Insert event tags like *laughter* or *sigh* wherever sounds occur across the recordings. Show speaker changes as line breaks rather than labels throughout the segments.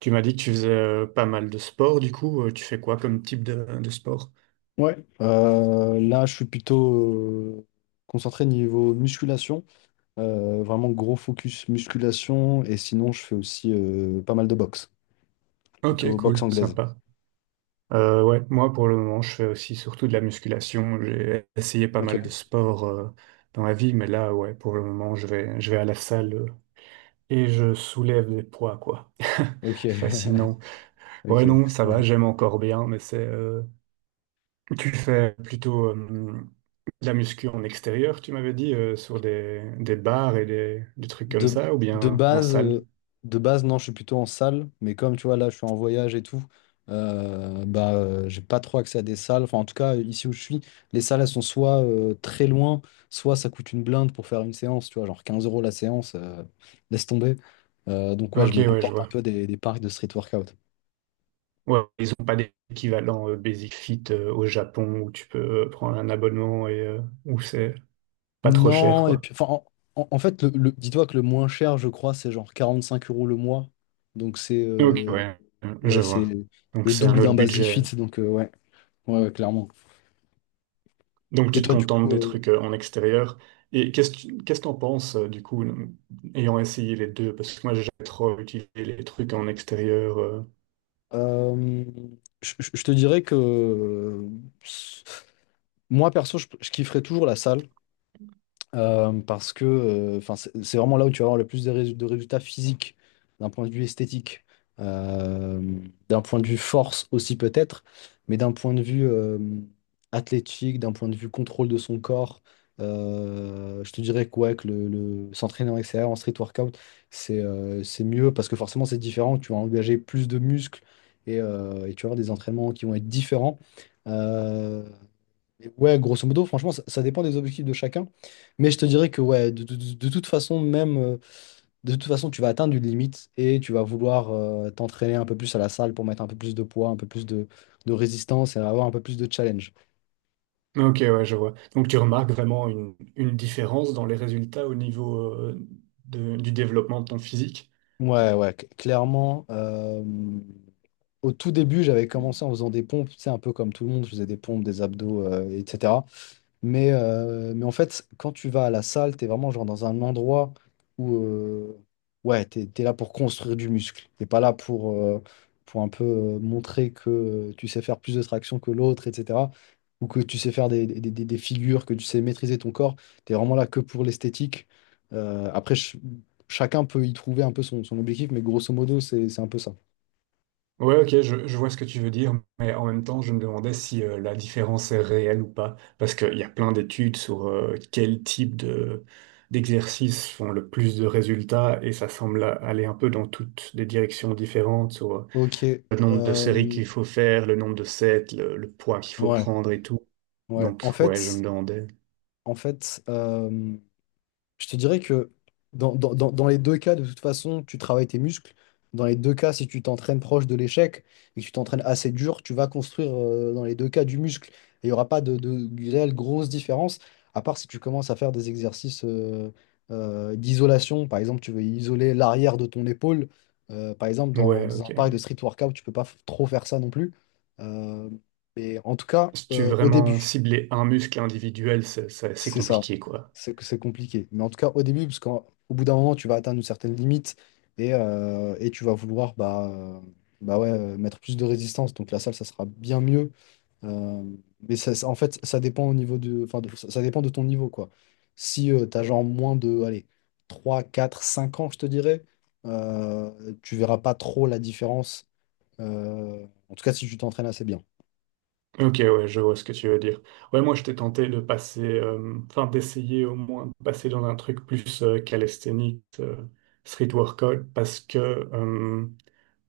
Tu m'as dit que tu faisais pas mal de sport. Tu fais quoi comme type de sport?
Ouais, là je suis plutôt euh, concentré niveau musculation. Vraiment gros focus musculation, et sinon je fais aussi pas mal de boxe,
Ok,
plutôt boxe
cool,
anglaise.
sympa. Ouais, Moi pour le moment, je fais aussi surtout de la musculation. J'ai essayé pas
Ok,
mal de sports dans la vie, mais là, ouais, pour le moment, je vais à la salle et je soulève des poids, quoi.
ok,
*laughs* Fascinant.
*laughs*
Ouais, non,
ok.
ça va, j'aime encore bien, mais c'est. Tu fais plutôt de la muscu en extérieur, tu m'avais dit, sur des bars et des trucs comme
De,
ça, ou
de
bien en
base,
salle?
euh, de base, non, je suis plutôt en salle, mais comme tu vois, là, je suis en voyage et tout, j'ai pas trop accès à des salles. Enfin, en tout cas, ici où je suis, les salles, elles sont soit très loin, soit ça coûte une blinde pour faire une séance, tu vois, genre 15 euros la séance. Laisse tomber. Donc, ouais, je
Ok,
me
ouais,
contente
je
un
vois.
peu des parcs de street workout.
Ouais, ils n'ont pas d'équivalent Basic Fit au Japon où tu peux prendre un abonnement et où c'est pas trop cher,
Non, et
quoi.
puis, en fait, dis-toi que le moins cher, je crois, c'est genre 45 euros le mois. Donc, c'est,
Ok, ouais, je
ouais, c'est
vois. Donc
le
c'est un
double
autre
d'un Basic
budget.
Fit, donc, ouais. Ouais, ouais, clairement.
Donc
Et
tu te
toi, du
contentes
coup,
des trucs en extérieur. Et qu'est-ce que t'en penses, ayant essayé les deux? Parce que moi j'ai jamais trop utilisé les trucs en extérieur.
euh, je te dirais que moi, perso, je kifferais toujours la salle. Parce que enfin, c'est vraiment là où tu vas avoir le plus de de résultats physiques, d'un point de vue esthétique, euh, d'un point de vue force aussi peut-être, mais d'un point de vue athlétique, d'un point de vue contrôle de son corps. Je te dirais que, ouais, que s'entraîner en extérieur, en street workout, c'est mieux parce que forcément c'est différent, tu vas engager plus de muscles et tu vas avoir des entraînements qui vont être différents. Euh, et ouais, grosso modo, franchement, ça dépend des objectifs de chacun. Mais je te dirais que ouais, de toute façon, même de toute façon, tu vas atteindre une limite et tu vas vouloir t'entraîner un peu plus à la salle pour mettre un peu plus de poids, un peu plus de résistance et avoir un peu plus de challenge.
Ok, ouais, je vois. Donc tu remarques vraiment une différence dans les résultats au niveau du développement de ton physique?
Ouais, ouais, clairement. Au tout début, j'avais commencé en faisant des pompes, tu sais, un peu comme tout le monde, je faisais des pompes, des abdos, etc. Mais en fait, quand tu vas à la salle, tu es vraiment genre dans un endroit où ouais, tu es là pour construire du muscle. Tu pas là pour un peu montrer que tu sais faire plus de traction que l'autre, etc. Ou que tu sais faire des des figures, que tu sais maîtriser ton corps. Tu es vraiment là que pour l'esthétique. Euh, après, ch- Chacun peut y trouver un peu son, son objectif, mais grosso modo, c'est un peu ça.
Ouais, ok, je vois ce que tu veux dire, mais en même temps, je me demandais si la différence est réelle ou pas, parce qu'il y a plein d'études sur quel type de d'exercices font le plus de résultats, et ça semble aller un peu dans toutes des directions différentes, sur
Ok.
le nombre de séries
euh,
qu'il faut faire, le nombre de sets, le poids qu'il faut
ouais,
prendre et tout.
ouais.
Donc,
En
ouais, je
fait,
me demandais.
en fait. Je te dirais que dans les deux cas, de toute façon, tu travailles tes muscles. Dans les deux cas, si tu t'entraînes proche de l'échec et que tu t'entraînes assez dur, tu vas construire dans les deux cas du muscle. Et il n'y aura pas de réelle grosse différence, à part si tu commences à faire des exercices d'isolation. Par exemple, tu veux isoler l'arrière de ton épaule. Par exemple,
Ouais,
dans un
ok.
pareil de street workout, tu peux pas trop faire ça non plus. Euh, mais en tout cas,
Si tu veux
au
vraiment
début.
cibler un muscle individuel, c'est
C'est ça.
compliqué, quoi.
C'est compliqué. Mais en tout cas, au début, parce qu'au bout d'un moment, tu vas atteindre une certaine limite et tu vas vouloir ouais, mettre plus de résistance. Donc la salle, ça sera bien mieux. Euh, En fait, ça dépend au niveau de, enfin, ça dépend de ton niveau, quoi. Si tu as genre moins de, allez, 3 4 5 ans, je te dirais, tu verras pas trop la différence. En tout cas, si tu t'entraînes assez bien.
Ok, ouais, je vois ce que tu veux dire. Ouais, moi, j'étais tenté de passer, enfin, d'essayer au moins de passer dans un truc plus calisthénique, street workout, parce que euh,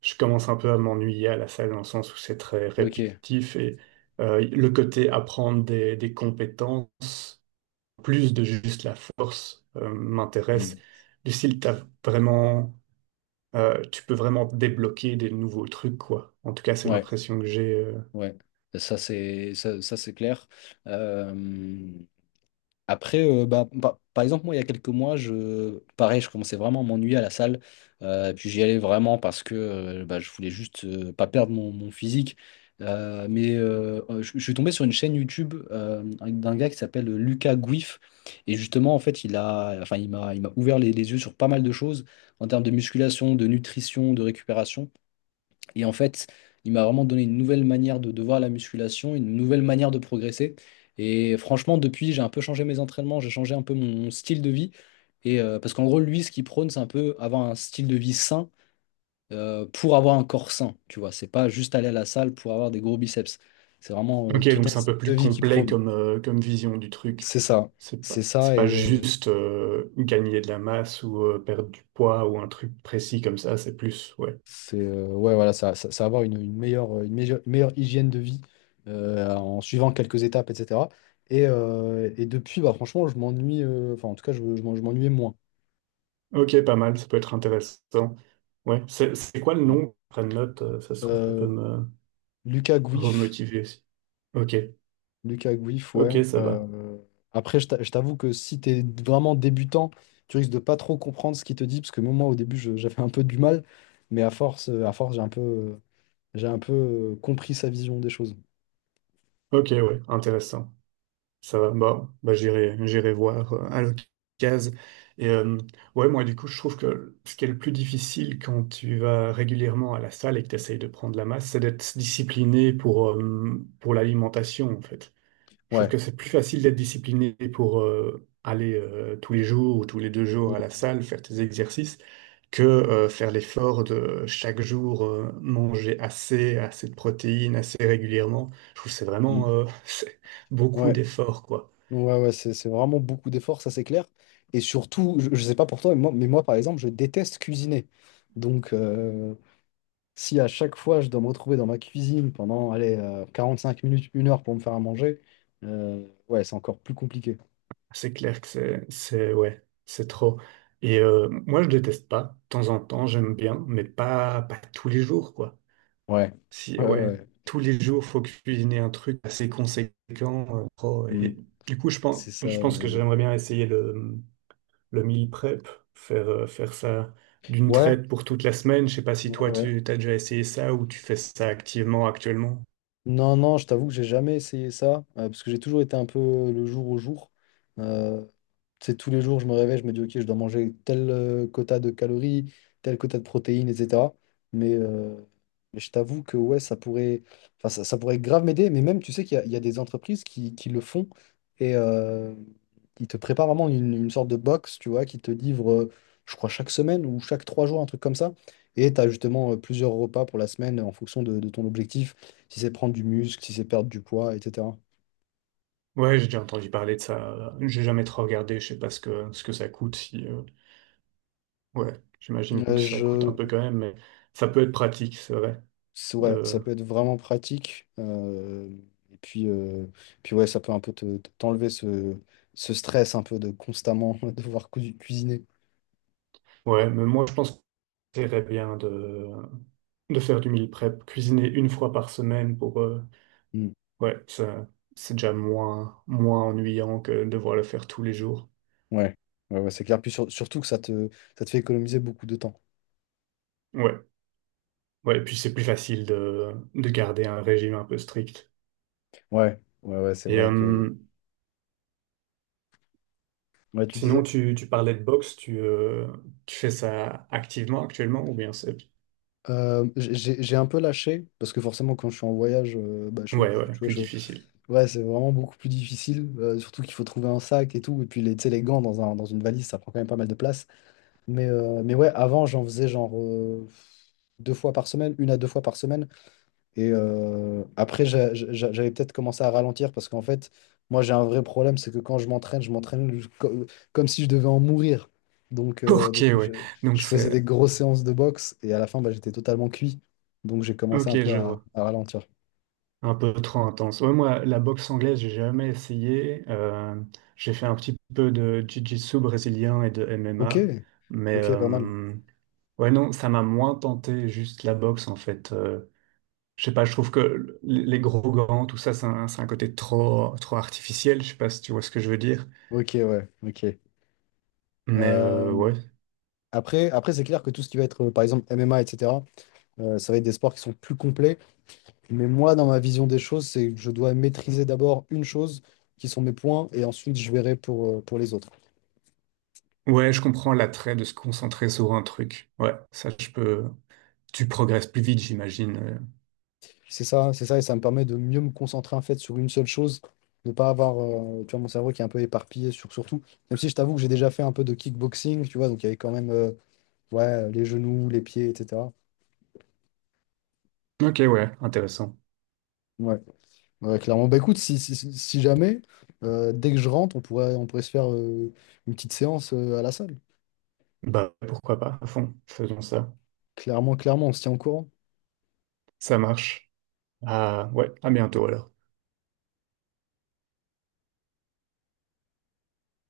je commence un peu à m'ennuyer à la salle dans le sens où c'est très
Ok.
répétitif et le côté apprendre des compétences, plus de juste la force, m'intéresse.
Hmm.
Du style, t'as vraiment, tu peux vraiment débloquer des nouveaux trucs, quoi. En tout cas, c'est
Ouais,
l'impression que j'ai.
ouais, ça, c'est clair. Euh, Par exemple, moi il y a quelques mois, je pareil, je commençais vraiment à m'ennuyer à la salle. Et puis j'y allais vraiment parce que je voulais juste pas perdre mon physique. Je suis tombé sur une chaîne YouTube d'un gars qui s'appelle Lucas Gouif. Et justement, en fait, il a, enfin, il m'a ouvert les yeux sur pas mal de choses en termes de musculation, de nutrition, de récupération. Et en fait, il m'a vraiment donné une nouvelle manière de voir la musculation, une nouvelle manière de progresser. Et franchement, depuis, j'ai un peu changé mes entraînements, j'ai changé un peu mon style de vie. Et parce qu'en gros, lui, ce qu'il prône, c'est un peu avoir un style de vie sain pour avoir un corps sain. Tu vois, c'est pas juste aller à la salle pour avoir des gros biceps. C'est vraiment
Ok,
tout
donc
un
c'est un
style
peu
de
plus
vie qu'il
complet
prône.
comme, comme vision du truc.
C'est ça, c'est
C'est
ça.
pas
Et
juste gagner de la masse ou perdre du poids ou un truc précis comme ça, c'est plus, ouais.
C'est Ouais, voilà, ça va avoir une meilleure, meilleure hygiène de vie en suivant quelques étapes, etc. Et depuis, bah, franchement, en tout cas, je m'ennuyais moins.
Ok, pas mal, ça peut être intéressant. Ouais, c'est quoi le
Mm.
nom? Je prends note, ça se trouve, ça peut
Euh,
me
Lucas Gouif,
remotiver aussi. Ok,
Lucas Gouif,
ok,
ouais.
ça va.
Je t'avoue que si tu es vraiment débutant, tu risques de pas trop comprendre ce qu'il te dit, parce que même moi, au début, j'avais un peu du mal, mais à force, j'ai un peu compris sa vision des choses.
Ok, ouais, intéressant. Ça va, j'irai, j'irai voir à l'occasion. Et euh, ouais, moi, du coup, je trouve que ce qui est le plus difficile quand tu vas régulièrement à la salle et que tu essayes de prendre la masse, c'est d'être discipliné pour l'alimentation, en fait. Je trouve
Ouais.
que c'est plus facile d'être discipliné pour aller tous les jours ou tous les deux jours
Mm,
à la salle, faire tes exercices, que faire l'effort de chaque jour manger assez de protéines, assez régulièrement. Je trouve que c'est vraiment
mm.
*laughs* c'est beaucoup
Ouais.
d'efforts, quoi.
Ouais, ouais, c'est vraiment beaucoup d'efforts, ça c'est clair. Et surtout, je sais pas pour toi, mais moi, par exemple, je déteste cuisiner. Donc, euh, Si à chaque fois je dois me retrouver dans ma cuisine pendant, allez, 5 minutes, 1 heure pour me faire à manger, ouais, c'est encore plus compliqué.
C'est clair que ouais, c'est trop. Moi, je déteste pas. De temps en temps, j'aime bien, mais pas tous les jours, quoi.
Ouais,
Si,
ouais,
ouais,
ouais.
tous les jours, faut cuisiner un truc assez conséquent. Trop.
Mm.
Et du coup,
C'est ça.
je pense que
Ouais,
j'aimerais bien essayer le meal prep, faire ça d'une
ouais.
traite pour toute la semaine. Je sais pas si
Ouais,
toi,
ouais.
tu as déjà essayé ça ou tu fais ça activement actuellement.
Non, non, je t'avoue que j'ai jamais essayé ça, parce que j'ai toujours été un peu le jour au jour. Euh, Tu tous les jours, je me réveille, je me dis, OK, je dois manger tel quota de calories, tel quota de protéines, etc. Mais, euh, mais je t'avoue que ouais, ça pourrait grave m'aider. Mais même, tu sais qu'il y a, il y a des entreprises qui le font et ils te préparent vraiment une sorte de box, tu vois, qui te livre, je crois, chaque semaine ou chaque 3 jours, un truc comme ça. Et tu as justement plusieurs repas pour la semaine en fonction de ton objectif, si c'est prendre du muscle, si c'est perdre du poids, etc.
Ouais, j'ai déjà entendu parler de ça. J'ai jamais trop regardé. Je sais pas ce que ça coûte. Si, ouais, j'imagine
Euh,
que ça coûte un
je...
peu quand même, mais ça peut être pratique, c'est vrai.
Ouais, ça
De...
peut être vraiment pratique. Et puis, euh, Puis ouais, ça peut un peu t'enlever ce stress un peu de constamment *laughs* devoir cuisiner.
Ouais, mais moi je pense que c'est bien de faire du meal prep, cuisiner une fois par semaine pour...
Mm.
ouais, ça, c'est déjà moins ennuyant que de devoir le faire tous les jours.
Ouais, ouais, ouais, c'est clair. Puis surtout que ça te fait économiser beaucoup de temps.
Ouais, ouais, et puis c'est plus facile de garder un régime un peu strict.
Ouais, ouais, ouais, c'est
Et
vrai que.
euh,
Ouais, tu
sinon,
disais.
tu... tu parlais de boxe, tu fais ça activement actuellement ou bien c'est...
J'ai un peu lâché, parce que forcément, quand je suis en voyage,
Ouais, ouais,
tu
plus
vois,
difficile.
ouais, c'est vraiment beaucoup plus difficile, surtout qu'il faut trouver un sac et tout, et puis les, tu sais, les gants dans un, dans une valise, ça prend quand même pas mal de place. Mais ouais, avant, j'en faisais genre 2 fois par semaine, 1 à 2 fois par semaine. Et après, j'avais peut-être commencé à ralentir parce qu'en fait, moi, j'ai un vrai problème, c'est que quand je m'entraîne comme si je devais en mourir. Donc,
*laughs*
euh,
Ok,
donc
ouais.
je,
Donc
je faisais des
c'est...
grosses séances de boxe et à la fin, bah, j'étais totalement cuit. Donc, j'ai commencé un
Ok,
peu
je vois.
à ralentir.
Un peu trop intense. Ouais, moi, la boxe anglaise, j'ai jamais essayé. J'ai fait un petit peu de jiu-jitsu brésilien et de
Ok,
MMA. Mais
ok, pas mal.
ouais, non, ça m'a moins tenté juste la boxe, en fait. Je sais pas, je trouve que les gros gants, tout ça, c'est c'est un côté trop, trop artificiel. Je sais pas si tu vois ce que je veux dire.
Ok, ouais, ok.
Mais
Euh,
ouais.
Après c'est clair que tout ce qui va être, par exemple, MMA, etc., ça va être des sports qui sont plus complets. Mais moi, dans ma vision des choses, c'est que je dois maîtriser d'abord une chose, qui sont mes points, et ensuite je verrai pour les autres.
Ouais, je comprends l'attrait de se concentrer sur un truc. Ouais, ça, je peux. Tu progresses plus vite, j'imagine.
C'est ça, et ça me permet de mieux me concentrer en fait sur une seule chose, de pas avoir, tu vois, mon cerveau qui est un peu éparpillé sur surtout. Même si je t'avoue que j'ai déjà fait un peu de kickboxing, tu vois, donc il y avait quand même, ouais, les genoux, les pieds, etc.
Ok, ouais, intéressant.
Ouais. Ouais, clairement. Bah écoute, si jamais, dès que je rentre, on pourrait se faire une petite séance à la salle.
Bah, pourquoi pas, à fond, faisons ça.
Clairement, clairement, on se tient au courant.
Ça marche. Ah, ouais, à bientôt alors.